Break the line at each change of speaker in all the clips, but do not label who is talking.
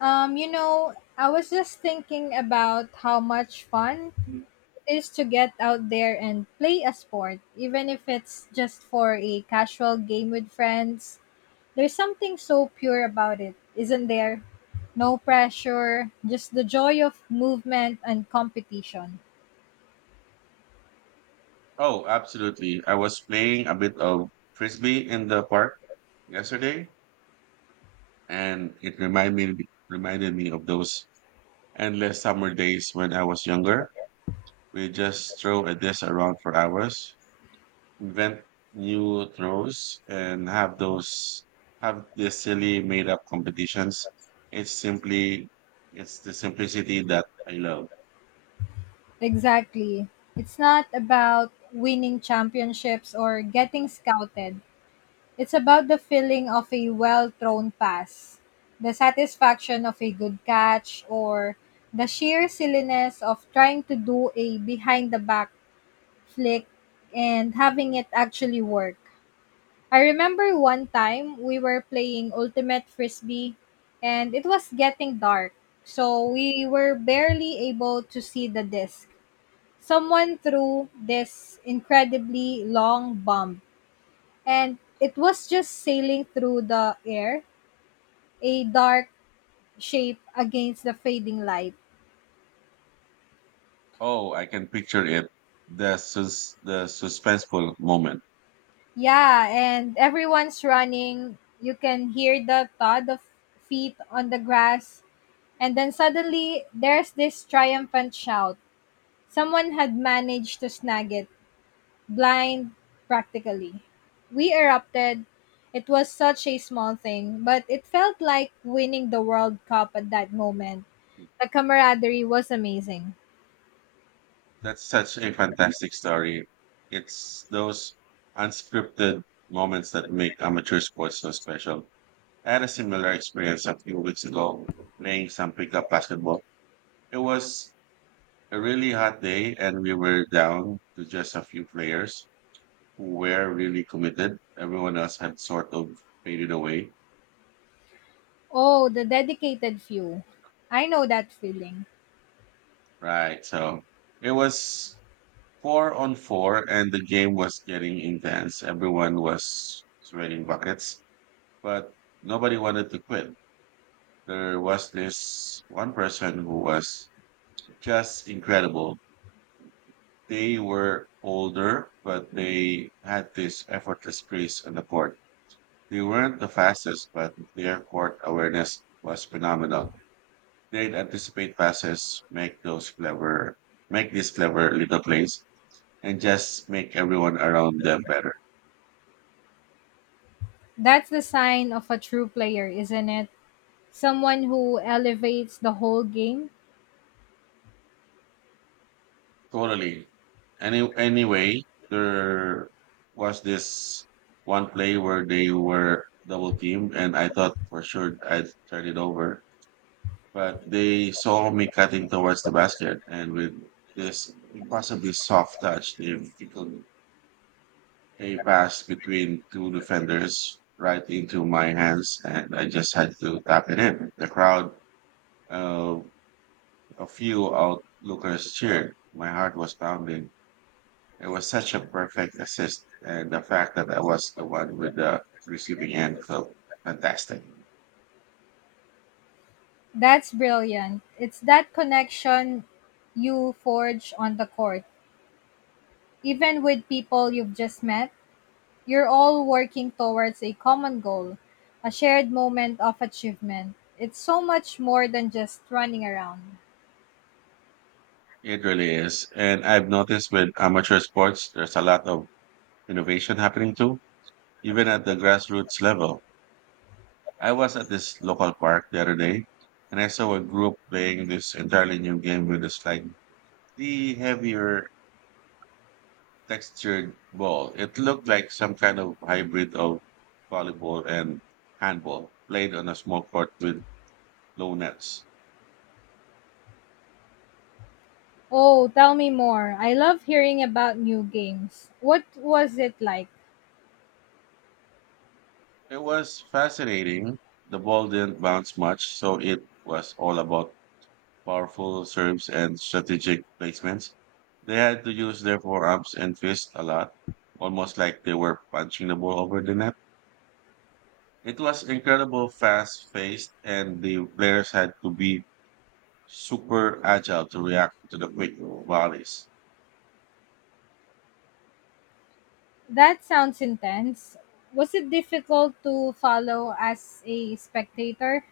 I was just thinking about how much fun it is to get out there and play a sport, even if it's just for a casual game with friends. There's something so pure about it, isn't there? No pressure, just the joy of movement and competition.
Oh, absolutely. I was playing a bit of frisbee in the park yesterday, and it reminded me of those endless summer days when I was younger. We just throw a disc around for hours, invent new throws, and have these silly made up competitions. It's simply it's the simplicity that I love.
Exactly. It's not about winning championships or getting scouted. It's about the feeling of a well thrown pass, the satisfaction of a good catch, or the sheer silliness of trying to do a behind the back flick and having it actually work. I remember one time we were playing Ultimate Frisbee and it was getting dark, so we were barely able to see the disc. Someone threw this incredibly long bomb and it was just sailing through the air, a dark shape against the fading light.
Oh, I can picture it. The suspenseful moment.
Yeah, and everyone's running. You can hear the thud of feet on the grass. And then suddenly, there's this triumphant shout. Someone had managed to snag it, blind practically. We erupted. It was such a small thing, but it felt like winning the World Cup at that moment. The camaraderie was amazing.
That's such a fantastic story. It's those unscripted moments that make amateur sports so special. I had a similar experience a few weeks ago playing some pickup basketball. It was a really hot day, and we were down to just a few players who were really committed. Everyone else had sort of faded away.
Oh, the dedicated few. I know that feeling.
Right. So it was four on four, and the game was getting intense. Everyone was sweating buckets but nobody wanted to quit. There was this one person who was just incredible. They were older, but they had this effortless grace on the court. They weren't the fastest, but their court awareness was phenomenal. They'd anticipate passes, make these clever little plays, and just make everyone around them better.
That's the sign of a true player, isn't it? Someone who elevates the whole game.
Totally. Anyway, there was this one play where they were double teamed, and I thought for sure I'd turn it over, but they saw me cutting towards the basket, and with this impossibly soft touch, they flickled a pass between two defenders right into my hands, and I just had to tap it in. The crowd, uh, a few onlookers cheered. My heart was pounding. It was such a perfect assist, and the fact that I was the one with the receiving end felt fantastic.
That's brilliant. It's that connection you forge on the court. Even with people you've just met, you're all working towards a common goal, a shared moment of achievement. It's so much more than just running around.
It really is. And I've noticed with amateur sports, there's a lot of innovation happening too, even at the grassroots level. I was at this local park the other day, and I saw a group playing this entirely new game with a slightly heavier textured ball. It looked like some kind of hybrid of volleyball and handball, played on a small court with low nets.
Oh, tell me more. I love hearing about new games. What was it like?
It was fascinating. The ball didn't bounce much, so it was all about powerful serves and strategic placements. They had to use their forearms and fists a lot, almost like they were punching the ball over the net. It was incredible, fast paced, and the players had to be super agile to react to the quick volleys.
That sounds intense. Was it difficult to follow as a spectator?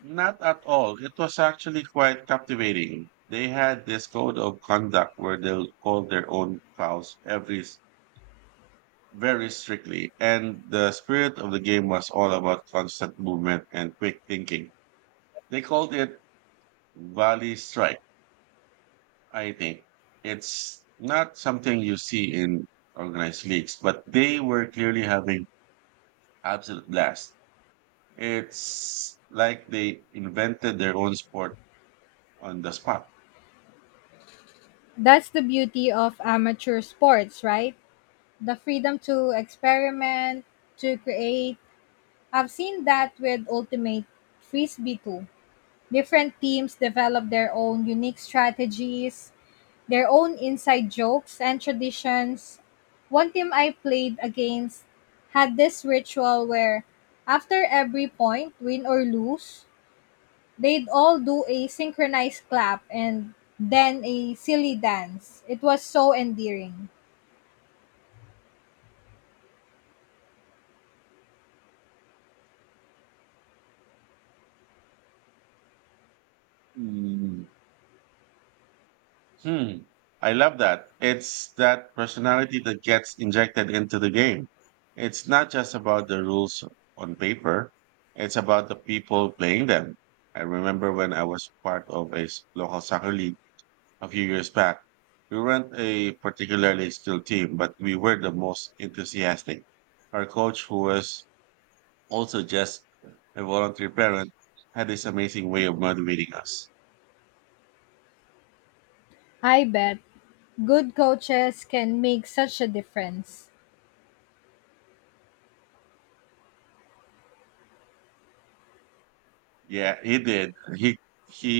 Not at all. It was actually quite captivating. They had this code of conduct where they'll call their own fouls every very strictly, and the spirit of the game was all about constant movement and quick thinking. They called it Valley Strike, I think. It's not something you see in organized leagues, but they were clearly having absolute blast. It's like they invented their own sport on the spot.
That's the beauty of amateur sports, right? The freedom to experiment, to create. I've seen that with Ultimate Frisbee too. Different teams develop their own unique strategies, their own inside jokes and traditions. One team I played against had this ritual where after every point, win or lose, they'd all do a synchronized clap and then a silly dance. It was so endearing.
Hmm. I love that. It's that personality that gets injected into the game. It's not just about the rules on paper, it's about the people playing them. I remember when I was part of a local soccer league a few years back. We weren't a particularly skilled team, but we were the most enthusiastic. Our coach, who was also just a volunteer parent, had this amazing way of motivating us.
I bet good coaches can make such a difference.
Yeah, he did. He he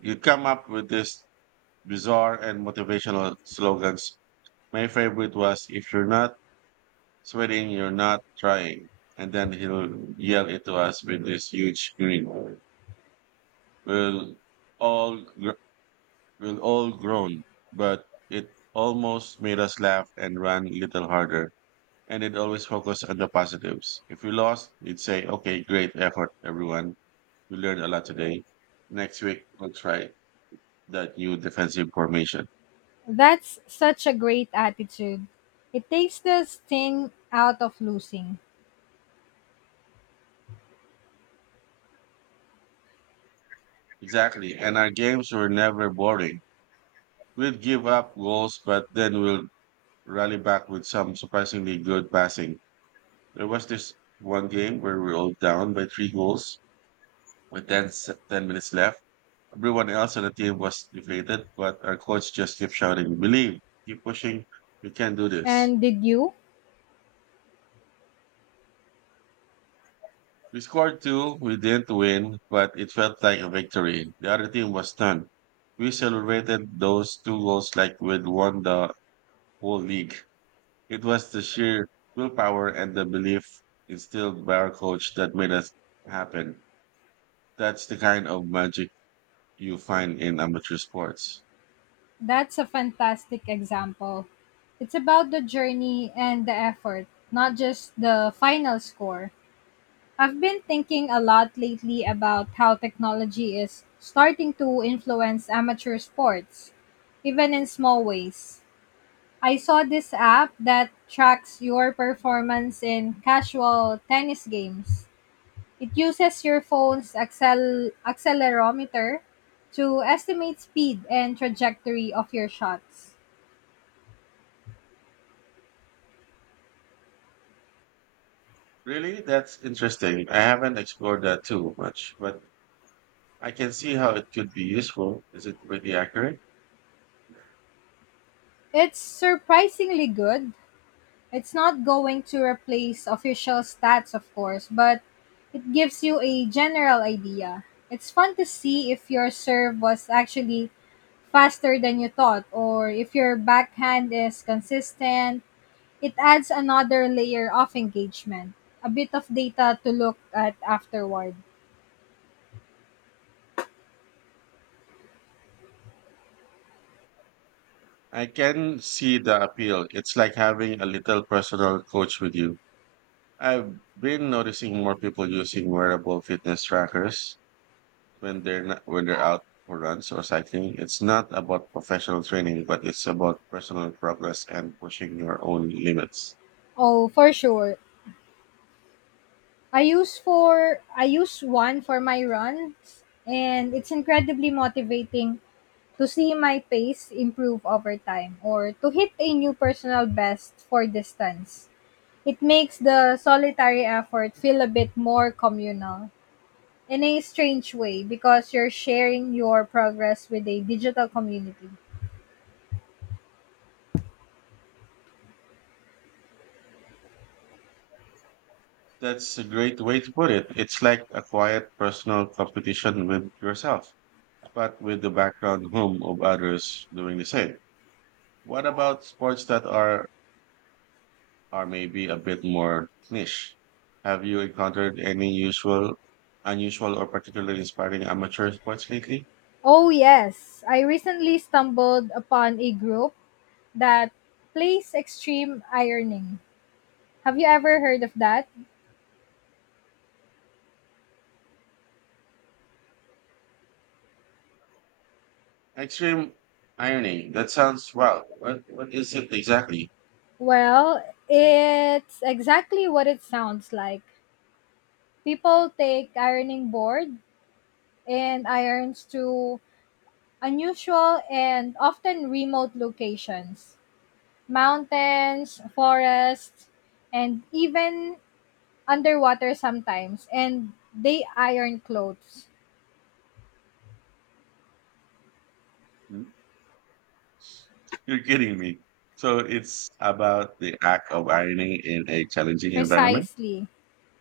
he come up with this bizarre and motivational slogans. My favorite was if you're not sweating, you're not trying. And then he'll yell it to us with this huge grin. We'll all gr- we'll all groan, but it almost made us laugh and run a little harder. And it always focused on the positives. If we lost, he'd say, "Okay, great effort, everyone. We learned a lot today. Next week, we'll try." that new defensive formation.
That's such a great attitude. It takes the sting out of losing.
Exactly. And our games were never boring. We'd give up goals, but then we'll rally back with some surprisingly good passing. There was this one game where we were all down by three goals with 10 minutes left. Everyone else on the team was deflated, but our coach just kept shouting, believe, keep pushing, you can do this.
And did you?
We scored two, we didn't win, but it felt like a victory. The other team was done. We celebrated those two goals like we'd won the whole league. It was the sheer willpower and the belief instilled by our coach that made us happen. That's the kind of magic you find in amateur sports.
That's a fantastic example. It's about the journey and the effort, not just the final score. I've been thinking a lot lately about how technology is starting to influence amateur sports, even in small ways. I saw this app that tracks your performance in casual tennis games. It uses your phone's accelerometer to estimate speed and trajectory of your shots.
Really? That's interesting. I haven't explored that too much, but I can see how it could be useful. Is it pretty accurate?
It's surprisingly good. It's not going to replace official stats, of course, but it gives you a general idea. It's fun to see if your serve was actually faster than you thought or if your backhand is consistent. It adds another layer of engagement, a bit of data to look at afterward.
I can see the appeal. It's like having a little personal coach with you. I've been noticing more people using wearable fitness trackers when they're not, when they're out for runs or cycling. It's not about professional training, but it's about personal progress and pushing your own limits.
Oh, for sure. I use one for my runs and it's incredibly motivating to see my pace improve over time or to hit a new personal best for distance. It makes the solitary effort feel a bit more communal in a strange way because you're sharing your progress with a digital community.
That's a great way to put it. It's like a quiet personal competition with yourself, but with the background hum of others doing the same. What about sports that are maybe a bit more niche? Have you encountered any usual, unusual, or particularly inspiring amateur sports lately?
Oh, yes. I recently stumbled upon a group that plays extreme ironing. Have you ever heard of that?
Extreme ironing. That sounds wow. What is it exactly?
Well, it's exactly what it sounds like. People take ironing board and irons to unusual and often remote locations, mountains, forests, and even underwater sometimes. And they iron clothes.
Hmm? You're kidding me. So it's about the act of ironing in a challenging environment.
Precisely.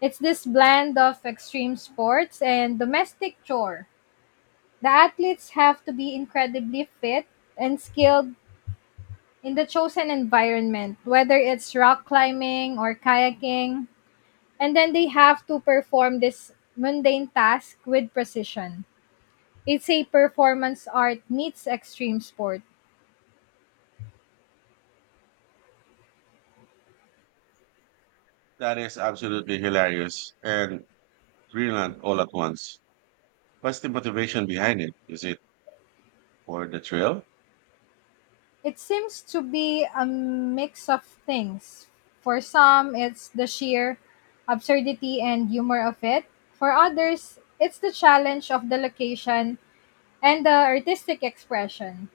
It's this blend of extreme sports and domestic chore. The athletes have to be incredibly fit and skilled in the chosen environment, whether it's rock climbing or kayaking, and then they have to perform this mundane task with precision. It's a performance art meets extreme sport.
That is absolutely hilarious and brilliant all at once. What's the motivation behind it? Is it for the thrill?
It seems to be a mix of things. For some, it's the sheer absurdity and humor of it. For others, it's the challenge of the location and the artistic expression.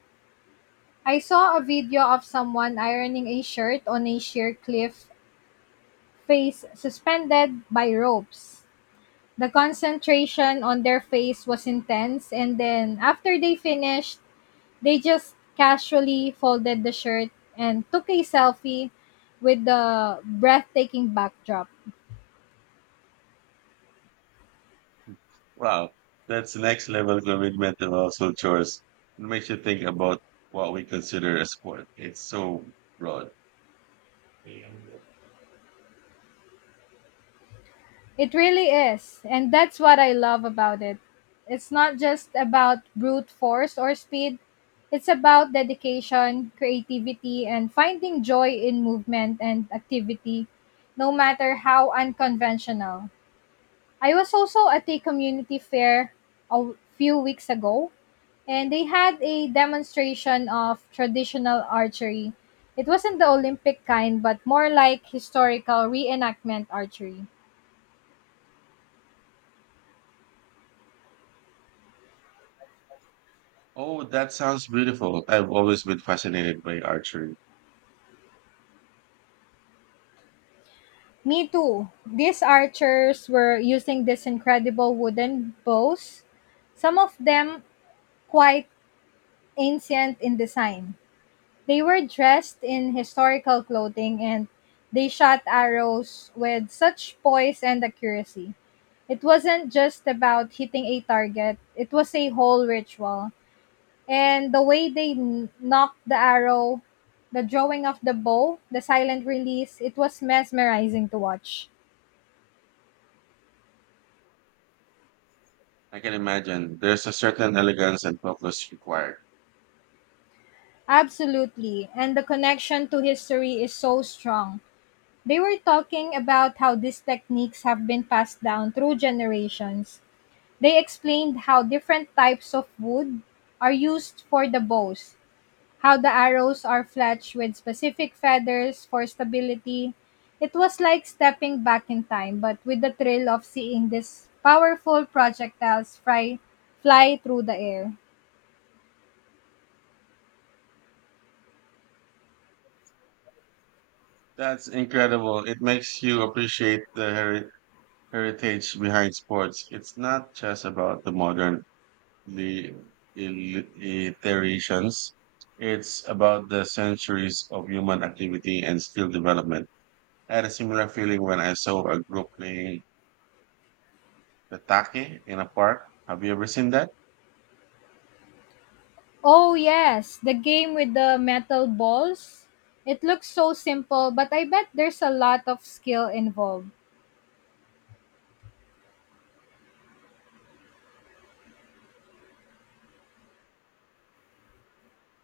I saw a video of someone ironing a shirt on a sheer cliff, face suspended by ropes. The concentration on their face was intense, and then after they finished, they just casually folded the shirt and took a selfie with the breathtaking backdrop.
Wow, that's next level commitment and also chores. It makes you think about what we consider a sport. It's so broad.
It really is, and that's what I love about it. It's not just about brute force or speed, it's about dedication, creativity, and finding joy in movement and activity, no matter how unconventional. I was also at a community fair a few weeks ago, and they had a demonstration of traditional archery. It wasn't the Olympic kind, but more like historical reenactment archery.
Oh, that sounds beautiful. I've always been fascinated by archery.
Me too. These archers were using these incredible wooden bows, some of them quite ancient in design. They were dressed in historical clothing and they shot arrows with such poise and accuracy. It wasn't just about hitting a target, it was a whole ritual. And the way they knocked the arrow, the drawing of the bow, the silent release, it was mesmerizing to watch.
I can imagine there's a certain elegance and focus required.
Absolutely. And the connection to history is so strong. They were talking about how these techniques have been passed down through generations. They explained how different types of wood are used for the bows, how the arrows are fletched with specific feathers for stability. It was like stepping back in time, but with the thrill of seeing these powerful projectiles fly through the air.
That's incredible. It makes you appreciate the heritage behind sports. It's not just about the modern, the iterations. It's about the centuries of human activity and skill development. I had a similar feeling when I saw a group playing the take in a park. Have you ever seen that?
Oh, yes, the game with the metal balls. It looks so simple, but I bet there's a lot of skill involved.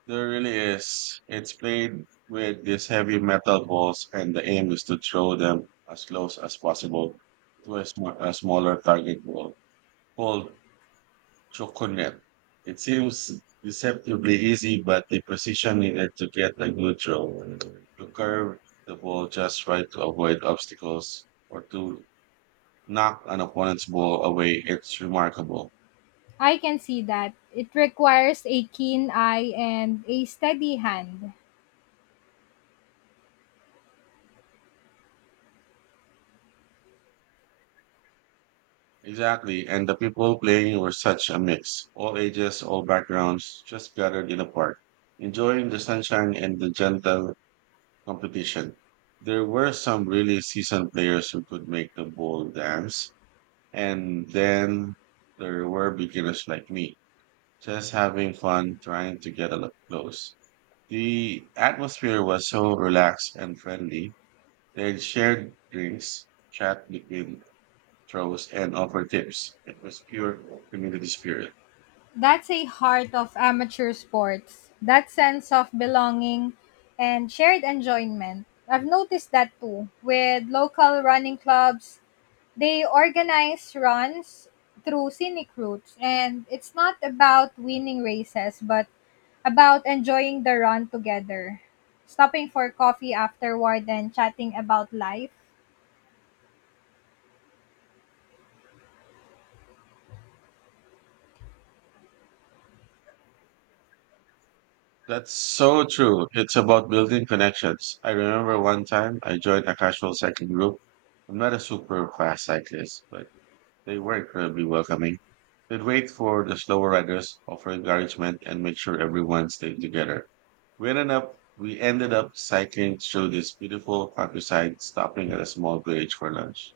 There really is. It's played with these heavy metal balls, and the aim is to throw them as close as possible to a smaller target ball called choconet. It seems deceptively easy, but the precision needed to get a good throw. You curve the ball just right to avoid obstacles or to knock an opponent's ball away. It's remarkable.
I can see that. It requires a keen eye and a steady hand.
Exactly. And the people playing were such a mix. All ages, all backgrounds, just gathered in a park, enjoying the sunshine and the gentle competition. There were some really seasoned players who could make the ball dance. And then there were beginners like me, just having fun trying to get up close. The atmosphere was so relaxed and friendly. They shared drinks, chat between throws and offer tips. It was pure community spirit.
That's a heart of amateur sports. That sense of belonging and shared enjoyment. I've noticed that too with local running clubs. They organize runs through scenic routes, and it's not about winning races, but about enjoying the run together, stopping for coffee afterward, and chatting about life.
That's so true. It's about building connections. I remember one time I joined a casual cycling group. I'm not a super fast cyclist, but they were incredibly welcoming. They'd wait for the slower riders, offer encouragement, and make sure everyone stayed together. We ended up cycling through this beautiful countryside, stopping at a small village for lunch.